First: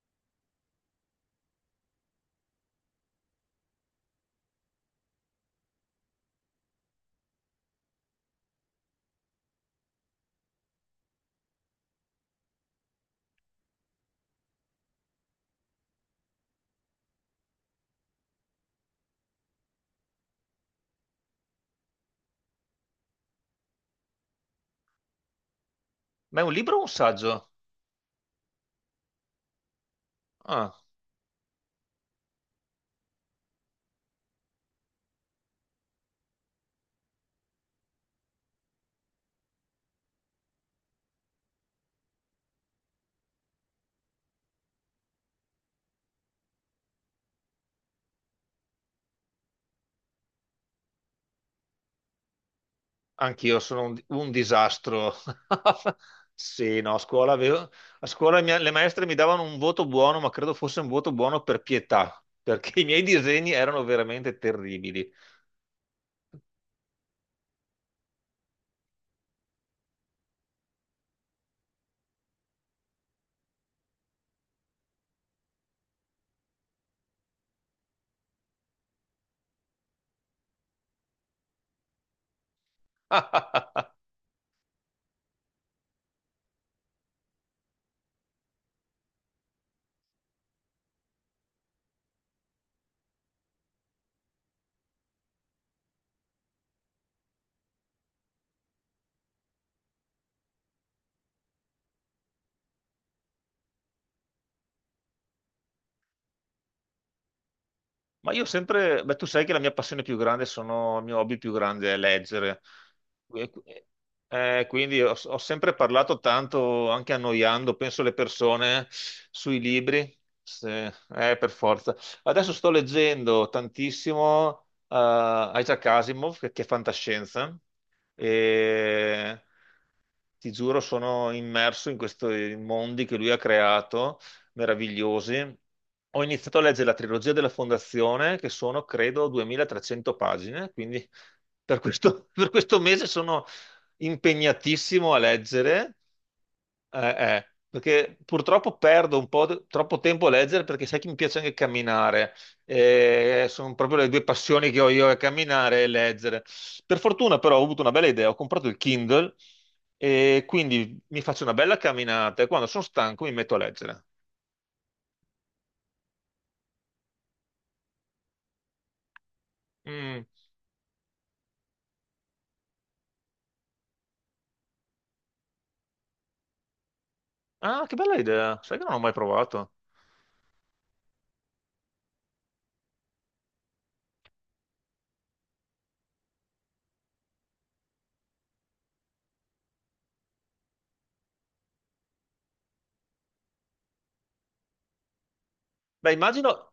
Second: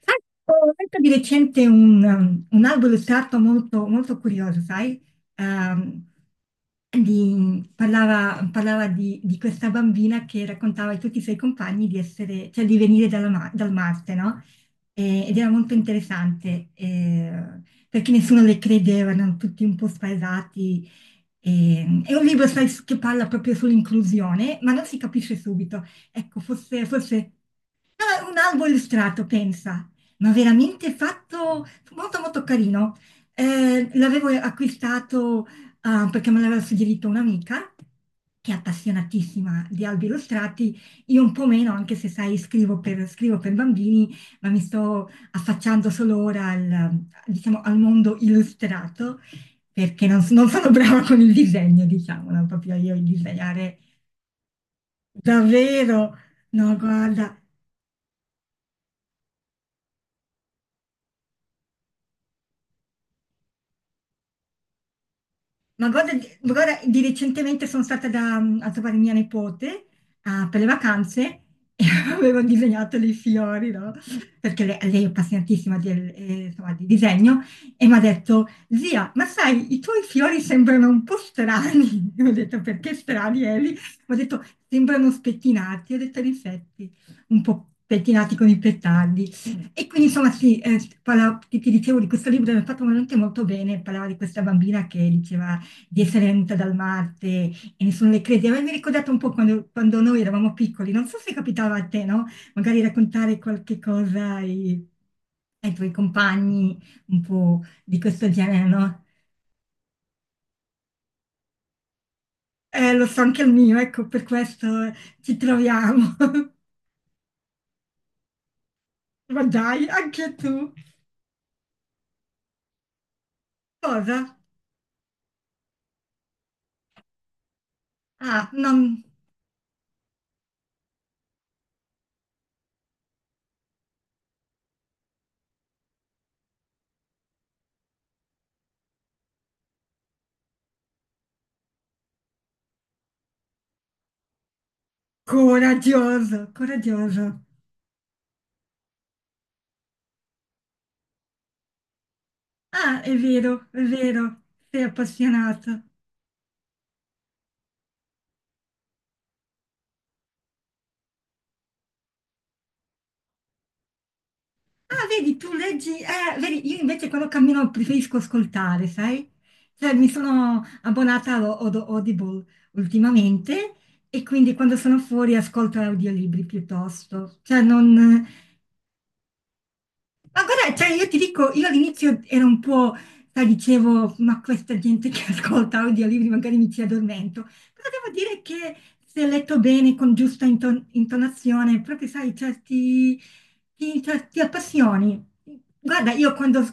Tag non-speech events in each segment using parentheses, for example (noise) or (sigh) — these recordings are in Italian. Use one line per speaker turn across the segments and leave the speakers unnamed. Sai, ho letto di recente un albo illustrato molto, molto curioso, sai? Ehm, parlava di questa bambina che raccontava a tutti i suoi compagni di essere, cioè di venire dal Marte, no? Ed era molto interessante, perché nessuno le credeva, erano tutti un po' spaesati. È un libro, sai, che parla proprio sull'inclusione, ma non si capisce subito. Ecco,
Ma è un libro o
forse,
un
forse-
saggio?
Ah, un albo illustrato, pensa, ma
Ah,
veramente fatto molto molto carino. L'avevo acquistato, perché me l'aveva suggerito un'amica che è appassionatissima di albi illustrati. Io un po' meno, anche se sai, scrivo per bambini, ma mi sto affacciando solo ora al, diciamo, al mondo illustrato, perché non, non sono (laughs) brava con il disegno, diciamo, non proprio io il
anch'io
disegnare
sono un disastro. (laughs)
davvero. No,
Sì, no, a scuola,
guarda,
le maestre mi davano un voto buono, ma credo fosse un voto buono per pietà, perché i miei disegni erano veramente terribili.
ma guarda, ma guarda di recentemente sono stata a trovare mia nipote, per le vacanze e (laughs) avevo disegnato dei fiori, no? Perché lei è appassionatissima insomma, di disegno, e mi ha detto, zia, ma sai, i tuoi fiori sembrano un po' strani. (laughs) Io ho detto, perché strani, Eli?
(laughs)
Mi ha detto, sembrano spettinati. Io ho detto, in effetti, un po' pettinati con i petardi. E quindi insomma sì, ti, ti dicevo di questo libro, che mi ha fatto veramente molto bene, parlava di questa bambina che diceva di Sorrento Dalmarte, e ne sono le credi. A me mi ha ricordato un po' quando noi eravamo piccoli, non so se capitava a te, no? Magari raccontare qualche cosa ai, ai tuoi compagni un po' di questo
Ma io ho
genere, no?
sempre, beh, tu sai che la mia passione più grande sono, il mio hobby più grande è leggere.
Lo so anche il
E-
mio, ecco, per questo
quindi ho,
ci
ho sempre
troviamo.
parlato
(laughs)
tanto, anche annoiando, penso le persone
Ma
sui
dai,
libri,
anche tu.
se- per forza. Adesso sto leggendo
Cosa?
tantissimo Isaac Asimov, che è fantascienza,
Ah, non...
e ti giuro, sono immerso in questi mondi che lui ha creato, meravigliosi. Ho iniziato a leggere la trilogia della Fondazione, che sono, credo, 2.300 pagine, quindi per questo, (laughs) per questo mese sono impegnatissimo a leggere.
Coraggioso,
Eh,
coraggioso.
eh, perché purtroppo perdo un po' troppo tempo a leggere perché sai che mi piace anche camminare.
Ah,
Eh, sono
è
proprio le due
vero,
passioni che
sei
ho io, è
appassionato.
camminare e leggere. Per fortuna però ho avuto una bella idea, ho comprato il Kindle e quindi mi faccio una bella camminata e quando sono stanco mi metto a leggere.
Ah, vedi, tu leggi, vedi, io invece quando cammino preferisco ascoltare, sai? Cioè, mi
Mm.
sono abbonata a Audible ultimamente e quindi quando sono fuori ascolto audiolibri piuttosto. Cioè,
Ah, che bella
non,
idea, sai che non ho mai provato.
ma guarda, cioè io ti dico, io all'inizio ero un po', sai, dicevo, ma questa gente che (laughs) ascolta audiolibri magari mi ci addormento, però devo dire che se letto bene, con giusta intonazione, proprio sai, cioè, ti, cioè, ti appassioni. Guarda,
Beh,
io quando...
immagino,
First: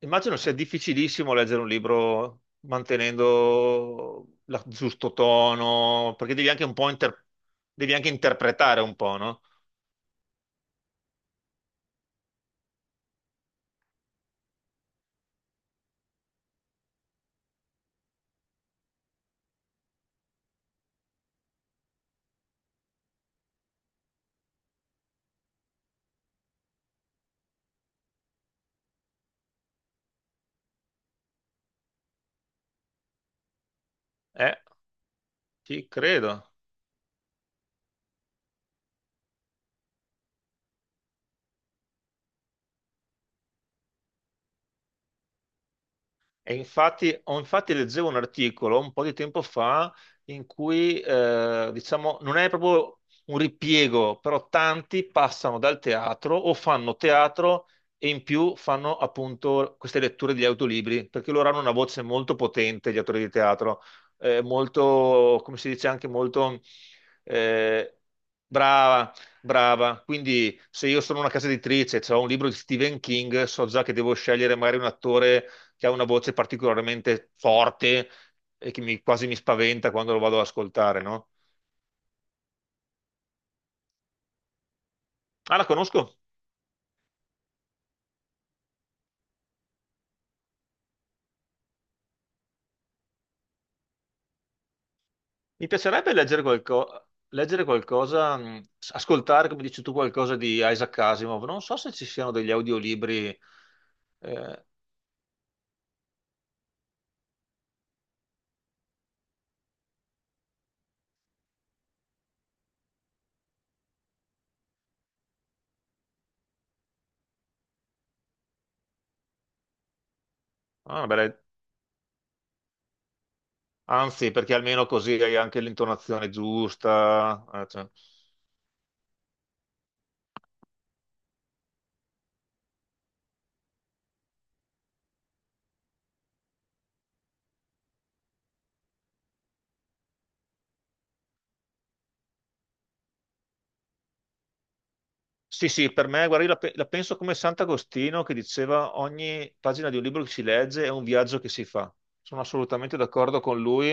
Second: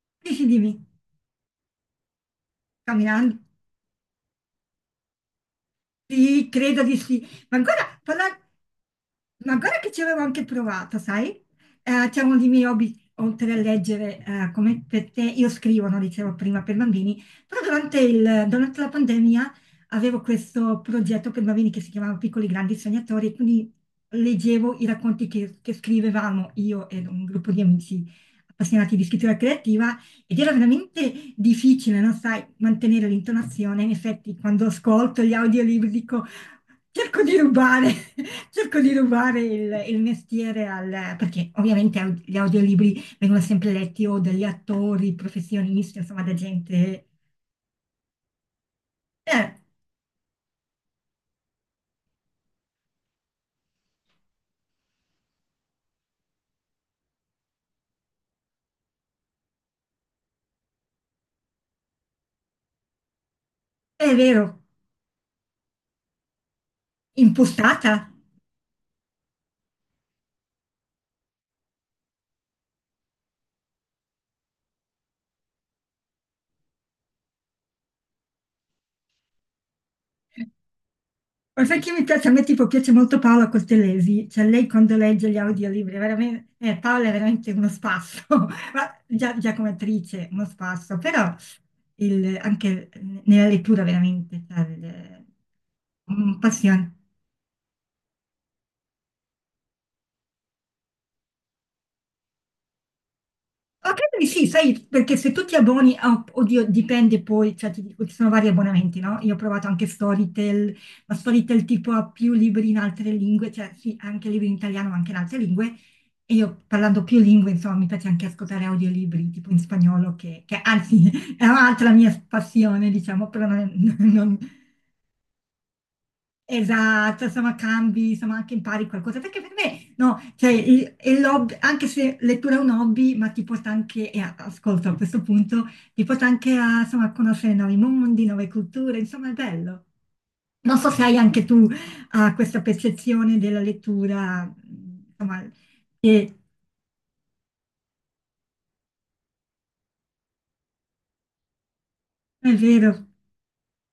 Immagino
Dici,
sia
dimmi,
difficilissimo leggere un libro
camminando.
mantenendo il giusto tono, perché
Sì, credo di sì. Ma
devi
ancora,
anche
parla-
interpretare un po', no?
ma ancora che ci avevo anche provato, sai? C'è uno dei miei hobby, oltre a leggere, come per te, io scrivo, no, dicevo prima, per bambini, però durante, durante la pandemia avevo questo progetto per bambini che si chiamava Piccoli Grandi Sognatori, e quindi leggevo i racconti che scrivevamo io ed un gruppo di amici appassionati di scrittura creativa, ed era veramente difficile, non sai, mantenere l'intonazione. In effetti,
Eh,
quando ascolto gli
ci
audiolibri dico,
credo.
cerco di rubare, (laughs) cerco di rubare il mestiere al... perché ovviamente gli audiolibri vengono sempre letti o dagli attori, professionisti, insomma, da
E
gente...
infatti leggevo un articolo un po' di tempo
eh,
fa in cui, diciamo, non è proprio un ripiego, però tanti passano dal teatro o fanno teatro e in più fanno appunto queste letture di autolibri, perché loro hanno una voce molto potente, gli attori di teatro,
è vero,
molto, come si dice, anche molto
impostata.
eh, brava. Brava, quindi se io sono una casa editrice e ho un libro di Stephen King, so già che devo scegliere magari un attore che ha una voce particolarmente forte e che quasi mi spaventa quando lo vado ad ascoltare, no?
Ma sai che mi piace? A me tipo piace molto Paola Costellesi, cioè lei quando legge gli
Ah, la
audiolibri, è
conosco.
veramente, Paola è veramente uno spasso, (laughs) ma già, già come attrice uno spasso, però anche nella lettura veramente, cioè, il-
Mi piacerebbe
un passione.
leggere qualcosa, ascoltare, come dici tu, qualcosa di Isaac Asimov. Non so se ci siano degli audiolibri.
Ah, credo di sì,
eh,
sai, perché se tu ti abboni, oddio, dipende poi, cioè ti dico, ci sono vari abbonamenti, no? Io ho provato anche Storytel, ma Storytel tipo ha più libri in altre lingue, cioè sì, ha anche libri in italiano, ma anche in altre lingue, e io parlando più lingue, insomma, mi piace anche ascoltare audiolibri tipo in spagnolo, che
ah,
anzi
una
(laughs)
bella-
è un'altra mia passione, diciamo, però non, (laughs)
Anzi,
non-
perché almeno così hai anche l'intonazione
Esatto,
giusta.
insomma
Cioè.
cambi, insomma anche impari qualcosa, perché per me no, cioè è l'hobby, anche se lettura è un hobby, ma ti porta anche, e ascolto a questo punto, ti porta anche a, insomma, a conoscere nuovi mondi, nuove culture, insomma è bello. Non so se hai anche tu, questa percezione della lettura, insomma,
Sì, sì, per me,
che
guarda, io la penso come Sant'Agostino che diceva ogni pagina di un libro che si legge è un viaggio che si fa. Sono
è
assolutamente
vero,
d'accordo con lui,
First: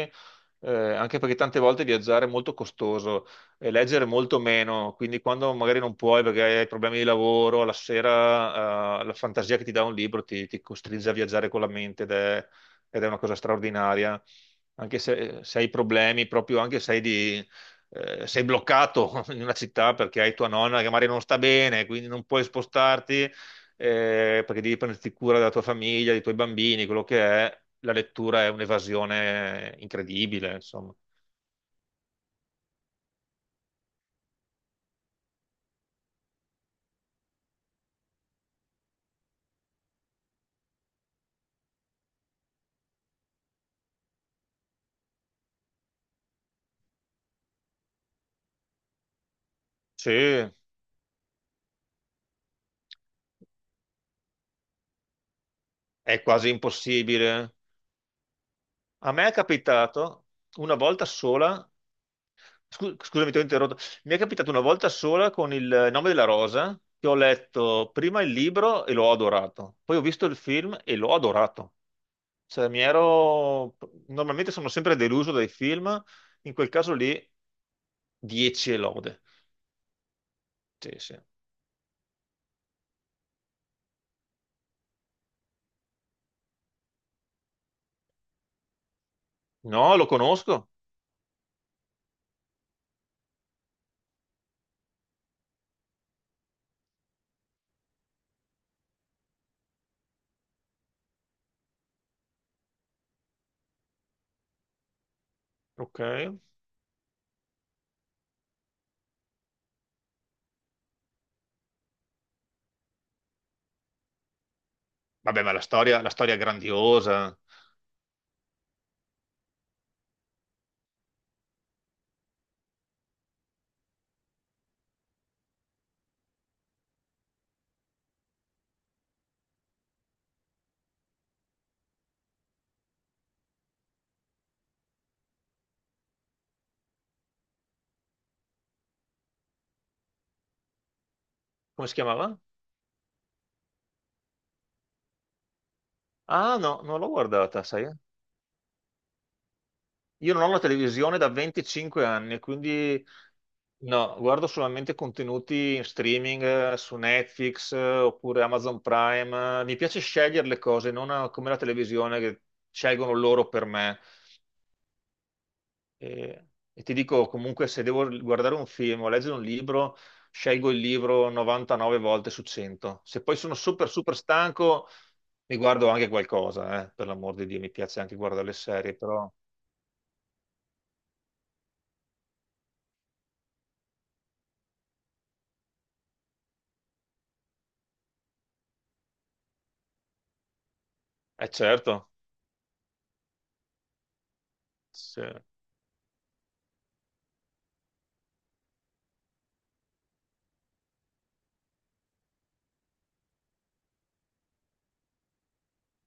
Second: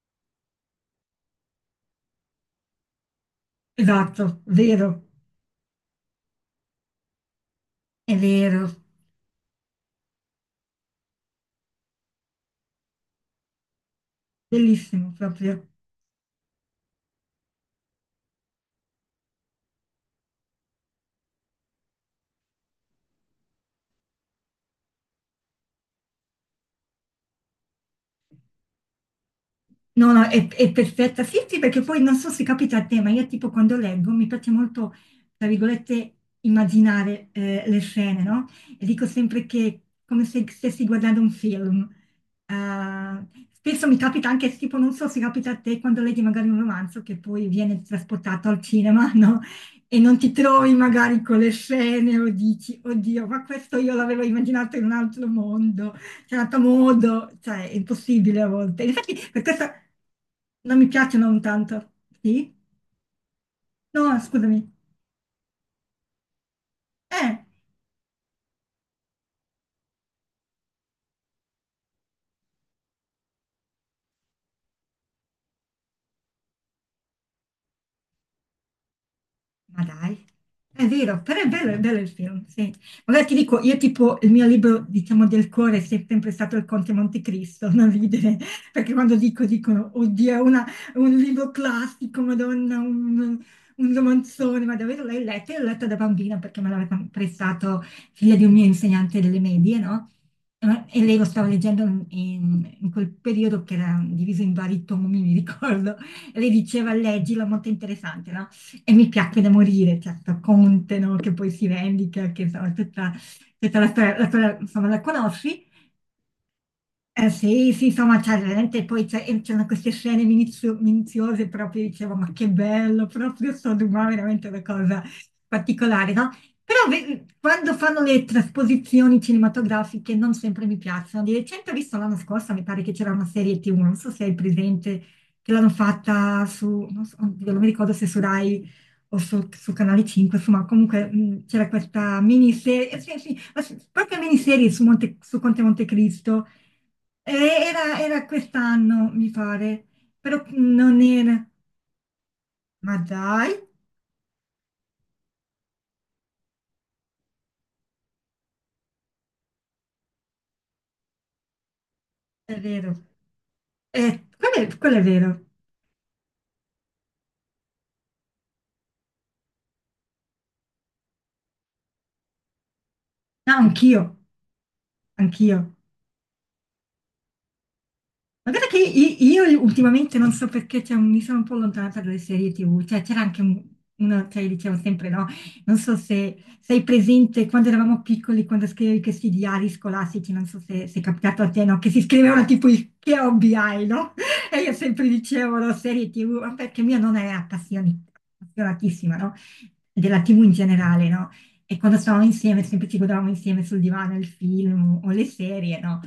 anche perché tante volte viaggiare è molto costoso e leggere
esatto,
molto
vero,
meno, quindi quando magari non puoi perché hai problemi di lavoro, la
è vero,
sera, la fantasia che ti dà un libro ti costringe a viaggiare con la mente ed è una cosa straordinaria, anche
bellissimo
se
proprio.
hai problemi, proprio anche se hai di sei bloccato (laughs) in una città perché hai tua nonna che magari non sta bene, quindi non puoi spostarti, perché devi prenderti cura della tua famiglia, dei tuoi bambini, quello che è. La lettura è un'evasione
No, no,
incredibile,
è
insomma.
perfetta. Sì, sì, perché poi non so se capita a te, ma io tipo quando leggo mi piace molto, tra virgolette, immaginare le scene, no? E dico sempre che è come se stessi guardando un film. Eh, spesso mi capita anche, tipo, non so se capita a te quando leggi magari un romanzo che poi viene trasportato al cinema, (laughs) no? E
Sì,
non ti
è
trovi magari con le scene o dici, oddio, ma questo io l'avevo immaginato in un altro mondo,
quasi
certo modo,
impossibile.
cioè, è impossibile a volte.
A
Infatti,
me è
per questo
capitato una
non mi
volta
piacciono
sola,
tanto. Sì?
scusami, ti ho interrotto. Mi
No,
è capitato una
scusami.
volta sola con Il nome della rosa, che ho
Eh.
letto prima il libro e l'ho adorato, poi ho visto il film e l'ho adorato. Cioè, mi ero. Normalmente sono sempre deluso dai film, in quel caso lì 10 e lode.
Ma dai, è
Sì, sì.
vero, però è bello il film, sì. Allora ti dico, io tipo, il mio libro, diciamo, del cuore è sempre stato Il Conte Montecristo, (laughs) non ridere, perché quando dico, dicono,
No, lo
oddio,
conosco.
è un libro classico, Madonna, un romanzone, ma davvero l'hai letto? Io l'ho letto da bambina perché me l'aveva prestato figlia di un mio insegnante delle medie, no? E lei lo stava leggendo in quel periodo che era diviso in vari tomi, mi ricordo,
Ok.
e lei diceva, leggilo, è molto interessante, no? E mi piacque da morire, certo, Conte, no? Che poi si vendica, che insomma, tutta, tutta la storia, insomma, la
Vabbè, ma la
conosci,
storia, la storia è
eh
grandiosa.
sì, sì, insomma, cioè, veramente poi e c'erano queste scene minuziose, proprio dicevo, ma che bello, proprio Sodoma, veramente una cosa particolare, no? Però quando fanno le trasposizioni cinematografiche non sempre mi piacciono. Di recente ho visto l'anno scorso, mi pare che c'era una serie TV, non so se hai presente, che l'hanno fatta su, non so, oddio, non mi ricordo se su Rai o su, su Canale 5, insomma, comunque c'era
Come si
questa
chiamava?
miniserie, sì, sì, ma sì, proprio miniserie su, Conte Montecristo,
Ah, no, non l'ho
eh,
guardata, sai?
era, era quest'anno, mi pare,
Io non
però
ho la
non
televisione da
era.
25 anni,
Ma
quindi
dai,
no, guardo solamente contenuti in streaming, su Netflix, oppure Amazon Prime. Mi piace scegliere le cose, non come la televisione che
è vero.
scelgono loro per me.
Quello è vero.
E ti dico comunque, se devo guardare un film o leggere un libro, scelgo il libro 99 volte su 100. Se poi sono
No,
super,
anch'io,
super stanco, mi
anch'io.
guardo anche qualcosa, per l'amor di Dio, mi piace anche guardare
Ma
le
guarda che
serie, però
io ultimamente non so perché cioè, mi sono un po' allontanata dalle serie TV, cioè c'era anche una, cioè diciamo sempre no, non so se sei presente quando eravamo piccoli, quando scrivevi questi diari scolastici, non so se è capitato a
è
te, no, che si
certo.
scrivevano tipo il che hobby hai, no? (laughs) E io sempre
Sì.
dicevo no, serie TV, ma perché mia nonna era appassionatissima, no? Della TV in generale, no? E quando stavamo insieme sempre ci godavamo insieme sul divano il film o le serie, no?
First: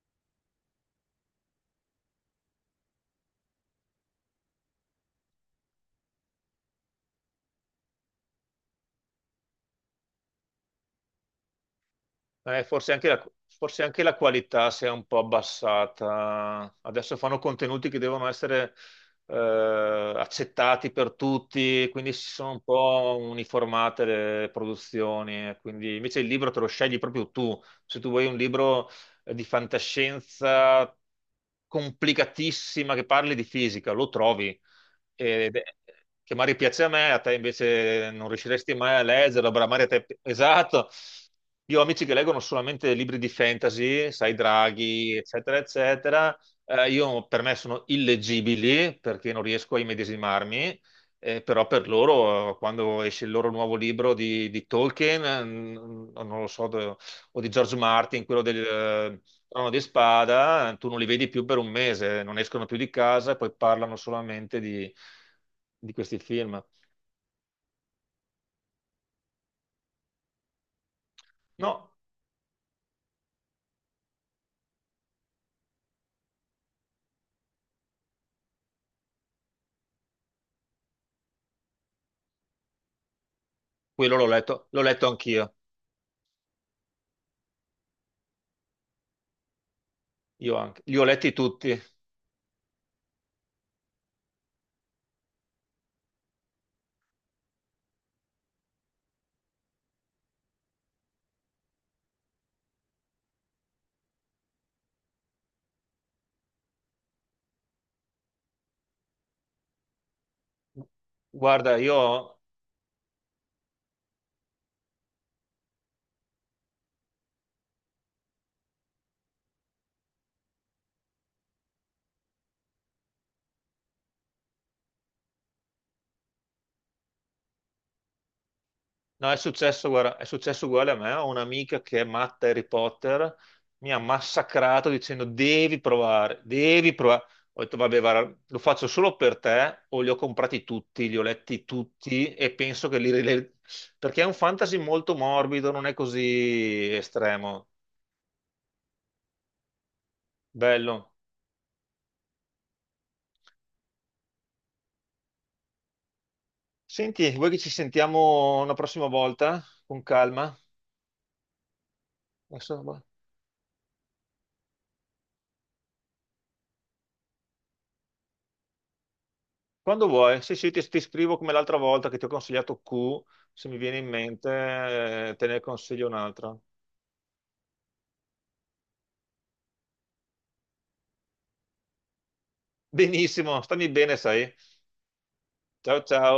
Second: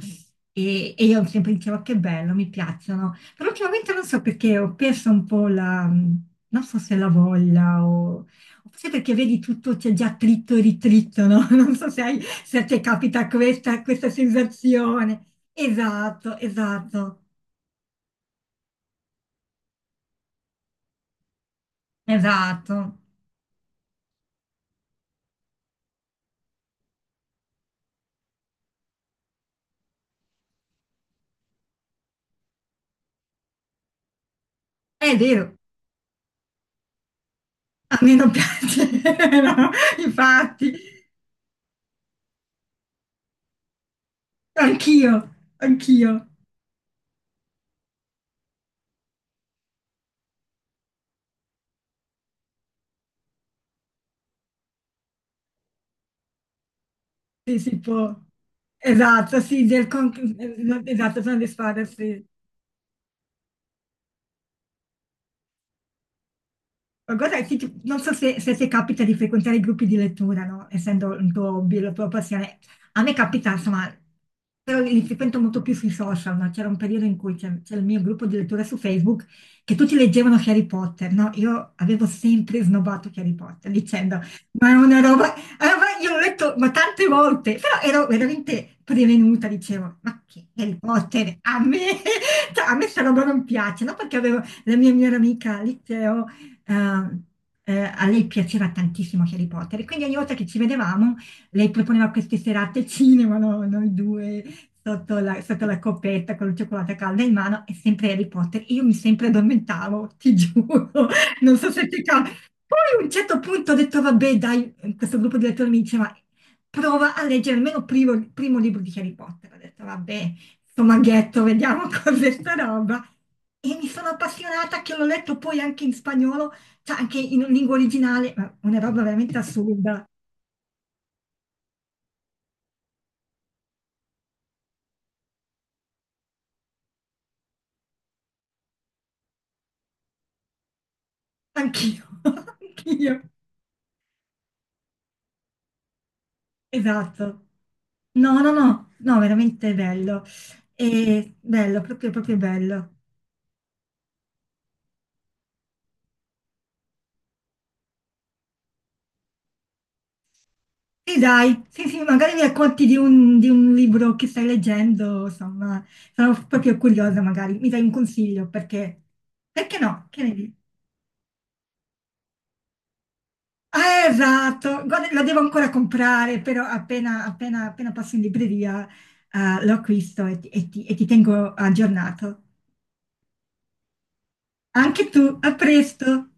E io sempre dicevo che bello, mi piacciono, però ultimamente non so perché ho perso un po' la, non so se la voglia o forse perché vedi tutto c'è già tritto e ritritto, no? (laughs) Non so se, se
Eh,
a te
forse anche
capita
la,
questa,
forse anche
questa
la qualità si è un po'
sensazione. Esatto,
abbassata. Adesso
esatto,
fanno contenuti che devono essere accettati per tutti, quindi si sono un
esatto.
po' uniformate le produzioni. Quindi invece il libro te lo scegli proprio tu. Se tu vuoi un libro di fantascienza complicatissima che parli di fisica, lo trovi.
È
e-
vero,
che magari piace a me, a te
a
invece
me
non
non
riusciresti
piace,
mai a
(laughs)
leggerlo, però
no?
magari a te.
Infatti,
Esatto. Io ho amici che leggono solamente libri di fantasy, sai,
anch'io,
draghi, eccetera,
anch'io,
eccetera. Io per me sono illeggibili perché non riesco a immedesimarmi. Però per loro, quando esce il loro nuovo libro di Tolkien, non lo so, o di
sì,
George
si può.
Martin, quello del,
Esatto, sì,
sono di spada, tu non li
esatto,
vedi
sono
più
le
per un
squadre, sì.
mese, non escono più di casa e poi parlano solamente di questi film.
Ma guarda, sì, ti- non so se capita di frequentare i gruppi di lettura, no? Essendo il tuo hobby,
No,
la tua passione. A me capita, insomma, però li frequento molto più sui social, no? C'era un periodo in cui c'era il mio gruppo di lettura su Facebook che tutti leggevano Harry Potter, no? Io avevo sempre snobbato Harry Potter
quello
dicendo, ma
l'ho letto
è
anch'io,
una roba- io l'ho letto ma tante volte, però ero veramente prevenuta, dicevo, ma che
io
Harry
anche. Li ho letti
Potter, a me,
tutti.
(laughs) cioè, a me sta roba non piace, no? Perché avevo la mia migliore amica al liceo, eh, a lei piaceva tantissimo Harry Potter e quindi ogni volta che ci vedevamo lei proponeva queste serate al cinema, no? Noi due sotto la coppetta con il cioccolato caldo in mano e sempre Harry Potter. E io mi sempre addormentavo, ti giuro, (laughs) non so
Guarda,
se
io.
ti capita. Poi a un certo punto ho detto, vabbè, dai, questo gruppo di lettori mi diceva, prova a leggere almeno il primo libro di Harry Potter. Ho detto, vabbè, sto maghetto, vediamo (laughs) cos'è sta roba. E mi sono appassionata che l'ho letto poi anche in spagnolo, cioè anche in lingua originale, ma una roba
No, è
veramente
successo,
assurda.
guarda, è successo uguale a me. Ho un'amica che è matta Harry Potter, mi ha massacrato dicendo devi provare, devi provare. Ho detto, vabbè, guarda, lo faccio solo per te, o li ho comprati tutti, li ho letti
Anch'io,
tutti e
(laughs)
penso che
anch'io.
li... li- Perché è un fantasy molto morbido, non è così
Esatto.
estremo.
No, no, no, no, veramente bello.
Bello.
E bello, proprio, proprio bello.
Senti, vuoi che ci sentiamo una prossima volta? Con calma?
E dai, sì, sì, magari mi racconti di
Boh.
un, di un libro che stai leggendo, insomma, sono proprio curiosa, magari mi dai un consiglio, perché, perché no?
Quando
Che ne
vuoi,
dici?
sì, sì, ti scrivo come l'altra volta che ti ho consigliato Q, se mi viene
Ah,
in
esatto, guarda, la
mente,
devo
te ne
ancora
consiglio
comprare,
un'altra.
però appena passo in libreria, lo acquisto e ti tengo aggiornato.
Benissimo, stammi bene, sai.
Anche tu, a
Ciao
presto!
ciao.